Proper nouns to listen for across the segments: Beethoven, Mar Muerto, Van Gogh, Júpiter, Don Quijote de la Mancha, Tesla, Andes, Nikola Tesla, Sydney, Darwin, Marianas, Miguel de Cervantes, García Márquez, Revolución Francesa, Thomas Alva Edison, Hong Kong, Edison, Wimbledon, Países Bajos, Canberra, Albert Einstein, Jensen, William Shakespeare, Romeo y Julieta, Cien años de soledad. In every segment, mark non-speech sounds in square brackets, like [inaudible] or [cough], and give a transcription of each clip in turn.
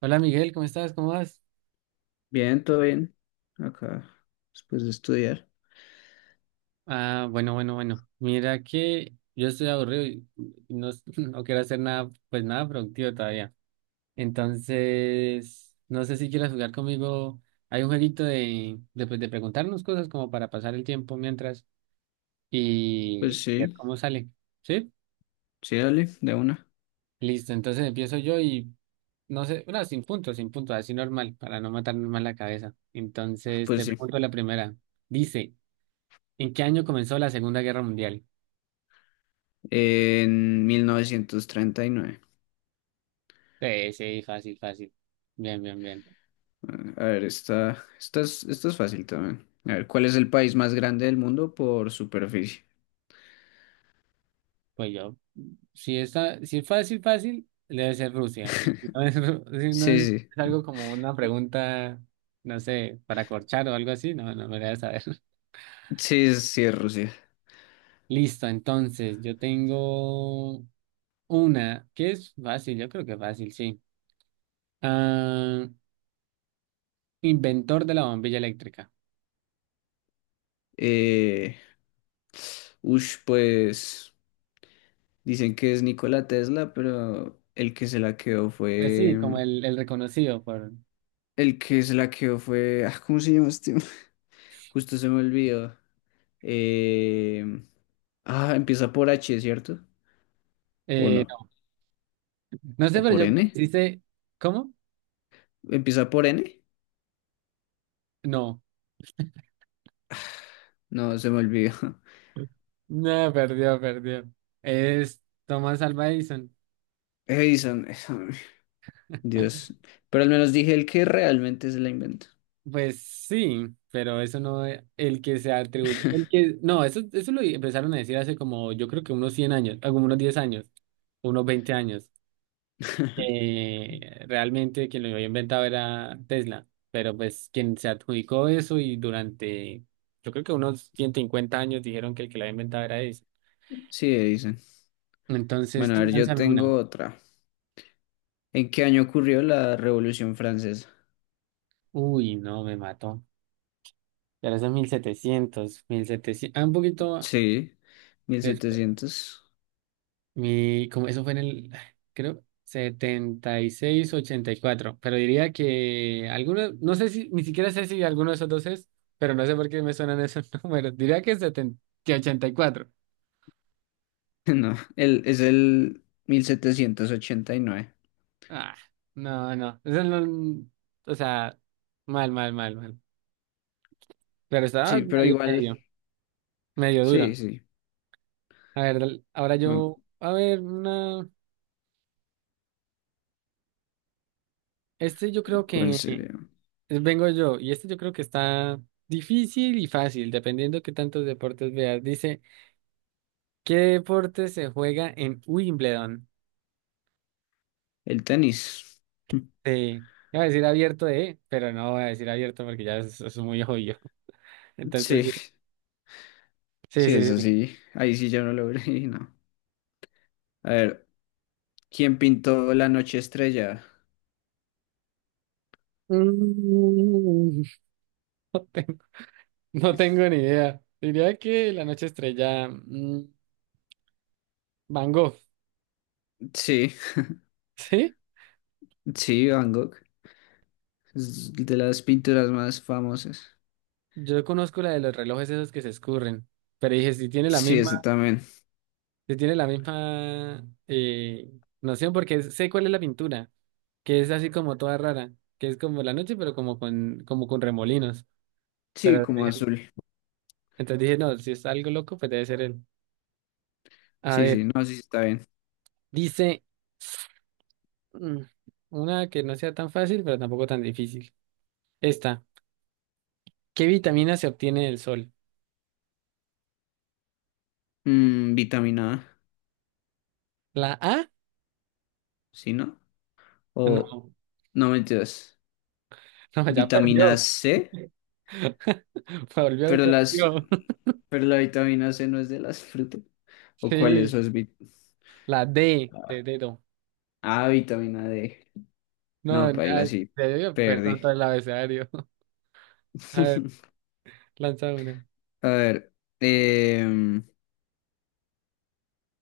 Hola Miguel, ¿cómo estás? ¿Cómo vas? Bien, todo bien. Acá, después de estudiar. Ah, bueno, bueno, bueno. Mira que yo estoy aburrido y no, [laughs] no quiero hacer nada, pues nada productivo todavía. Entonces, no sé si quieres jugar conmigo. Hay un jueguito de, pues, de preguntarnos cosas como para pasar el tiempo mientras Pues y ver sí, cómo sale. ¿Sí? sí, dale, de una. Listo, entonces empiezo yo y no sé, no, sin puntos, sin puntos, así normal, para no matarme mal la cabeza. Ah, Entonces, te pues sí, pregunto la primera. Dice, ¿en qué año comenzó la Segunda Guerra Mundial? en 1939. Sí, sí, fácil, fácil. Bien, bien, bien. A ver, esta es fácil también. A ver, ¿cuál es el país más grande del mundo por superficie? Pues yo, si es fácil, fácil, debe ser Rusia. Y si no es, [laughs] si no Sí, es sí, algo como una pregunta, no sé, para corchar o algo así, no, no me voy a saber. [laughs] sí, sí, es Rusia. Listo, entonces, yo tengo una que es fácil, yo creo que fácil, sí. Ah, inventor de la bombilla eléctrica. Eh, ush, pues dicen que es Nikola Tesla, pero el que se la quedó Pues sí, como fue. el reconocido por... El que se la quedó fue. Ah, ¿cómo se llama este? [laughs] Justo se me olvidó. Eh, ah, empieza por H, ¿cierto? ¿O no? No, no ¿O sé, pero por yo creo que N? sí sé... ¿Cómo? ¿Empieza por N? No. No, se me olvidó. [laughs] No, perdió, perdió. Es Thomas Alva Edison. Edison, Edison, Dios. Pero al menos dije el que realmente se la inventó. Pues sí, pero eso no es el que se atribuye. El que, no, eso lo empezaron a decir hace como, yo creo que unos 100 años, como unos 10 años, unos 20 años. [laughs] Realmente quien lo había inventado era Tesla, pero pues quien se adjudicó eso y durante, yo creo que unos 150 años dijeron que el que lo había inventado era Edison. Sí, Edison. Entonces Bueno, a tú ver, yo lánzame una. tengo otra. ¿En qué año ocurrió la Revolución Francesa? Uy, no, me mató. Ya los mil setecientos, un poquito Sí, Mil después. setecientos. [laughs] Como eso fue en el, creo, 76 84. Pero diría que algunos, no sé si, ni siquiera sé si alguno de esos dos es, pero no sé por qué me suenan esos [laughs] números. Diría que, 70, que 84. No, es el 1789. Ah, no, no. Eso no, o sea, mal, mal, mal, mal. Pero estaba Sí, pero medio, igual, medio, medio sí, duro. sí. A ver, dale, ahora Ah, yo, a ver, una, este yo creo ¿cuál que. sería? Vengo yo, y este yo creo que está difícil y fácil, dependiendo qué tantos deportes veas. Dice, ¿qué deporte se juega en Wimbledon? El tenis. [laughs] Sí, iba a decir abierto de, pero no voy a decir abierto porque ya es muy obvio. [laughs] Entonces, Sí, sí, sí, sí, eso sí. sí. Ahí sí yo no lo [laughs] vi, no. A ver, ¿quién pintó La Noche Estrella? Mm, [laughs] no tengo, no tengo ni idea. Diría que la noche estrella, Van Gogh, Sí, [laughs] ¿sí? sí, Van Gogh. Es de las pinturas más famosas. Yo conozco la de los relojes esos que se escurren, pero dije, si tiene la Sí, ese misma. también. Se tiene la misma noción porque sé cuál es la pintura, que es así como toda rara, que es como la noche, pero como con remolinos. Sí, Pero como dije- azul. entonces dije, no, si es algo loco, pues debe ser él. A Sí, ver, sí, no, sí sí, está bien. dice mm, una que no sea tan fácil, pero tampoco tan difícil. Esta, ¿qué vitamina se obtiene del sol? Vitamina A, ¿La A? ¿sí, no? O, No, no mentiras, [laughs] no, ya perdió. vitamina C, [laughs] Volvió y pero las, perdió. [laughs] pero la vitamina C no es de las frutas. ¿O cuál es? Sí, Eso es la D de dedo. ah, vitamina D. No, No, paila, sí, debió coger perdí. con todo el abecedario. A ver, [laughs] lanza una. A ver, em,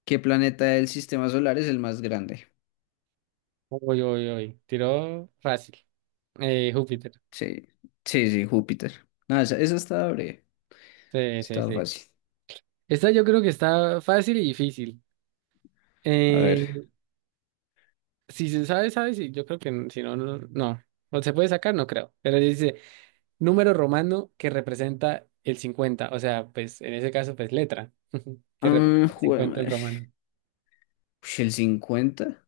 ¿qué planeta del sistema solar es el más grande? Uy, uy, uy. Tiró fácil. Júpiter. Sí, sí, sí, Júpiter. No, esa estaba breve, Sí, sí, estaba sí. fácil. Esta yo creo que está fácil y difícil. A ver, Eh, si se sabe, sabe. Sí, yo creo que si no, no. No. O se puede sacar, no creo. Pero dice número romano que representa el 50. O sea, pues en ese caso, pues letra. [laughs] Que ah, representa el 50 el romano. ush, ¿el 50?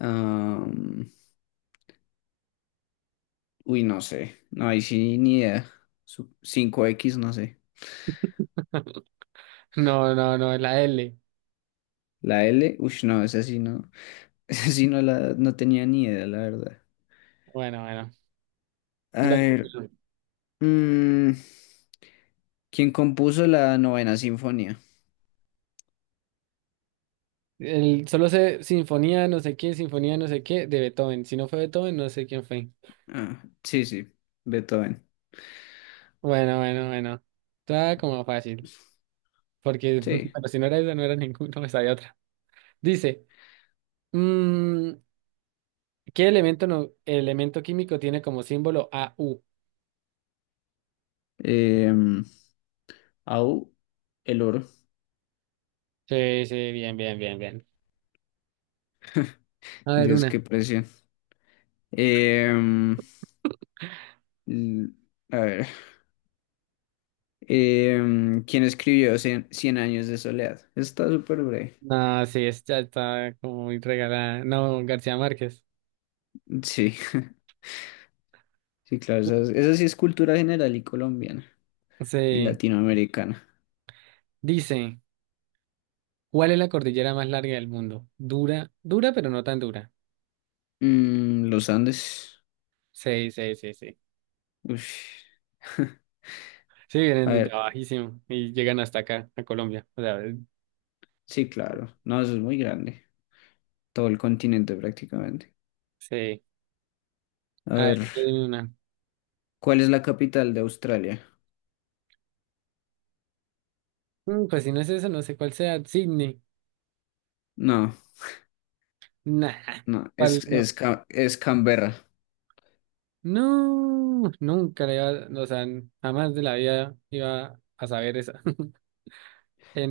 Ah, uy, no sé, no, ahí sí ni idea. 5X, no sé. No, no, no, es la L. La L, uy, no, esa sí no, [laughs] esa sí no, no tenía ni idea, la verdad. Bueno, bueno. A Dale, pues. ver, mm, ¿quién compuso la novena sinfonía? Solo sé sinfonía, no sé qué, sinfonía, no sé qué, de Beethoven. Si no fue Beethoven, no sé quién fue. Ah, sí, sí, Beethoven. Bueno, bueno, bueno. Está como fácil, porque [laughs] Sí. bueno, si no era esa, no era ninguno, esa de otra. Dice, mm, ¿qué elemento, no, elemento químico tiene como símbolo a u? Em, Au, el oro. Sí, sí, bien, bien, bien, bien. A ver, Dios, una. qué precio. Em, l- a ver. ¿Quién escribió Cien años de soledad? Está súper breve. No, sí, esta está como muy regalada. No, García Márquez. Sí, [laughs] sí, claro. Esa sí es cultura general y colombiana y Sí. latinoamericana. Dice, ¿cuál es la cordillera más larga del mundo? Dura, dura, pero no tan dura. Los Andes. Sí, sí, sí, sí. Ush. [laughs] Sí, vienen A ver, desde bajísimo y llegan hasta acá, a Colombia. O sea, sí, claro. No, eso es muy grande. Todo el continente prácticamente. sí. A A ver, ver, tú dime una. ¿cuál es la capital de Australia? Pues si no es eso, no sé cuál sea. Sydney. No. Nah. No, ¿Cuál? es, No. es, Ca- es Canberra. No, nunca le iba, o sea, jamás de la vida iba a saber esa. [laughs]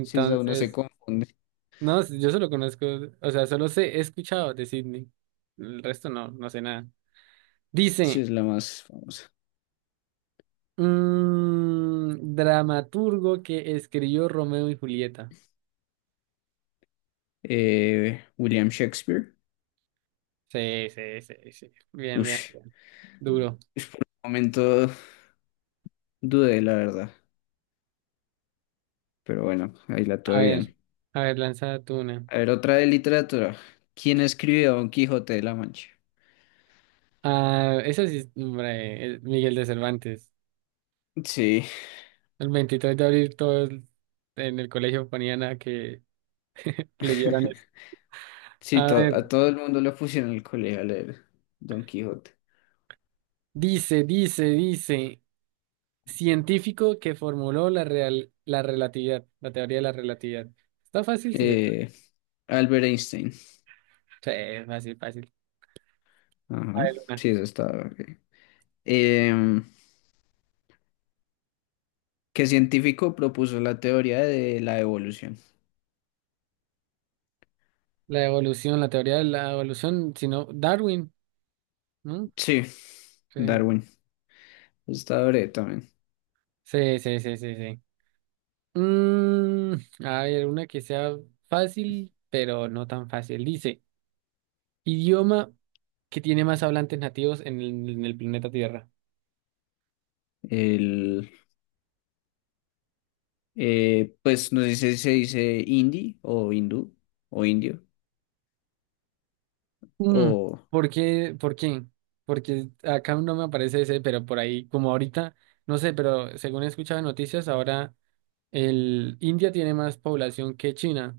Si esa uno se confunde, no, yo solo conozco, o sea, solo sé, he escuchado de Sydney. El resto no, no sé nada. si Dice, es la más famosa. Dramaturgo que escribió Romeo y Julieta. William Shakespeare. Sí, sí, sí, sí. Bien, bien, Ush, bien. Duro. ush, por un momento dudé, la verdad. Pero bueno, ahí la A tuve ver, bien. a ver, lanza tú una. A ver, otra de literatura. ¿Quién escribió Don Quijote de la Mancha? Ah, eso sí, hombre, el Miguel de Cervantes. Sí, El 23 de abril todos en el colegio ponían a que leyeran [laughs] eso. sí, A ver, a todo el mundo le pusieron el colegio a leer Don Quijote. dice, científico que formuló la real, la relatividad, la teoría de la relatividad. Está fácil, sí, Eh, Albert Einstein. sí, es fácil, fácil. A Ajá, ver, una. sí, eso estaba. Ok. Em, ¿Qué científico propuso la teoría de la evolución? La evolución, la teoría de la evolución, sino Darwin, ¿no? Sí, Sí, Darwin. Está breve también. sí, sí, sí, sí. Sí. Mm, a ver, una que sea fácil, pero no tan fácil. Dice. Idioma que tiene más hablantes nativos en el planeta Tierra. El, pues no sé si se dice hindi o hindú o indio Mm, o ¿Por qué? ¿Por qué? Porque acá no me aparece ese, pero por ahí, como ahorita, no sé, pero según he escuchado en noticias, ahora el India tiene más población que China,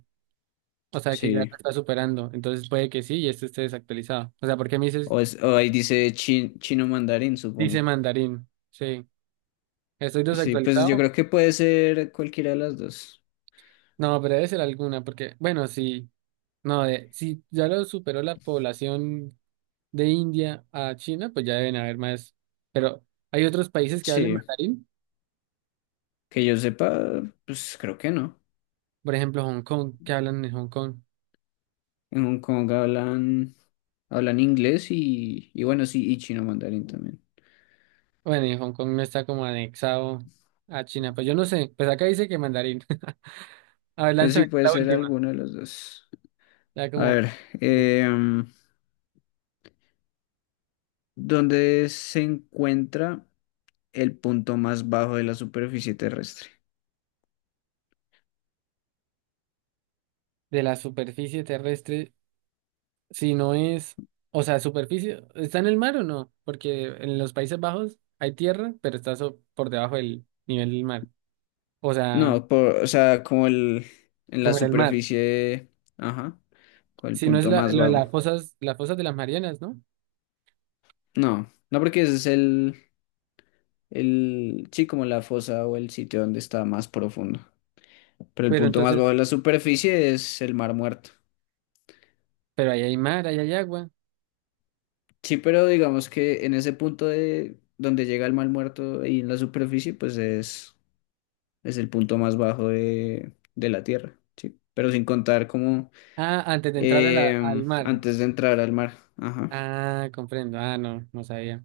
o sea que ya la sí. está superando, entonces puede que sí y este esté desactualizado. O sea, ¿por qué me dices, O ahí dice chino mandarín, dice supongo. mandarín? Sí, ¿estoy Sí, pues yo desactualizado? creo que puede ser cualquiera de las dos. No, pero debe ser alguna, porque, bueno, sí, no, de, si ya lo superó la población de India a China, pues ya deben haber más. Pero hay otros países que hablan Sí, mandarín, que yo sepa, pues creo que no. por ejemplo, Hong Kong, que hablan en Hong Kong. En Hong Kong hablan inglés y bueno, sí, y chino mandarín también. Bueno, y Hong Kong no está como anexado a China, pues yo no sé, pues acá dice que mandarín. [laughs] A ver, Pues sí, lánzame tú puede la ser última. alguno de los dos. Ya A como ver, de, em, ¿dónde se encuentra el punto más bajo de la superficie terrestre? de la superficie terrestre, si no es, o sea, superficie, ¿está en el mar o no? Porque en los Países Bajos hay tierra, pero está por debajo del nivel del mar. O sea, No, o sea, en la como en el mar. superficie, ajá, con el Si no es punto la, más lo de bajo. Las fosas de las Marianas, ¿no? No, no porque ese es el, sí, como la fosa o el sitio donde está más profundo. Pero el Pero punto más bajo entonces, de la superficie es el Mar Muerto. pero ahí hay mar, ahí hay agua. Sí, pero digamos que en ese punto de donde llega el Mar Muerto y en la superficie, pues es. Es el punto más bajo de la Tierra, sí. Pero sin contar como Ah, antes de entrar a al mar. antes de entrar al mar. Ajá. Ah, comprendo. Ah, no, no sabía.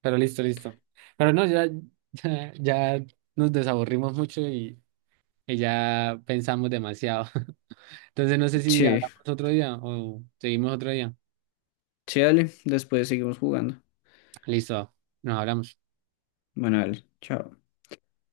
Pero listo, listo. Pero no, ya, [laughs] ya nos desaburrimos mucho y ya pensamos demasiado. [laughs] Entonces no sé si Sí, hablamos otro día o seguimos otro día. sí, dale. Después seguimos jugando. Listo, nos hablamos. Bueno, dale. Chao.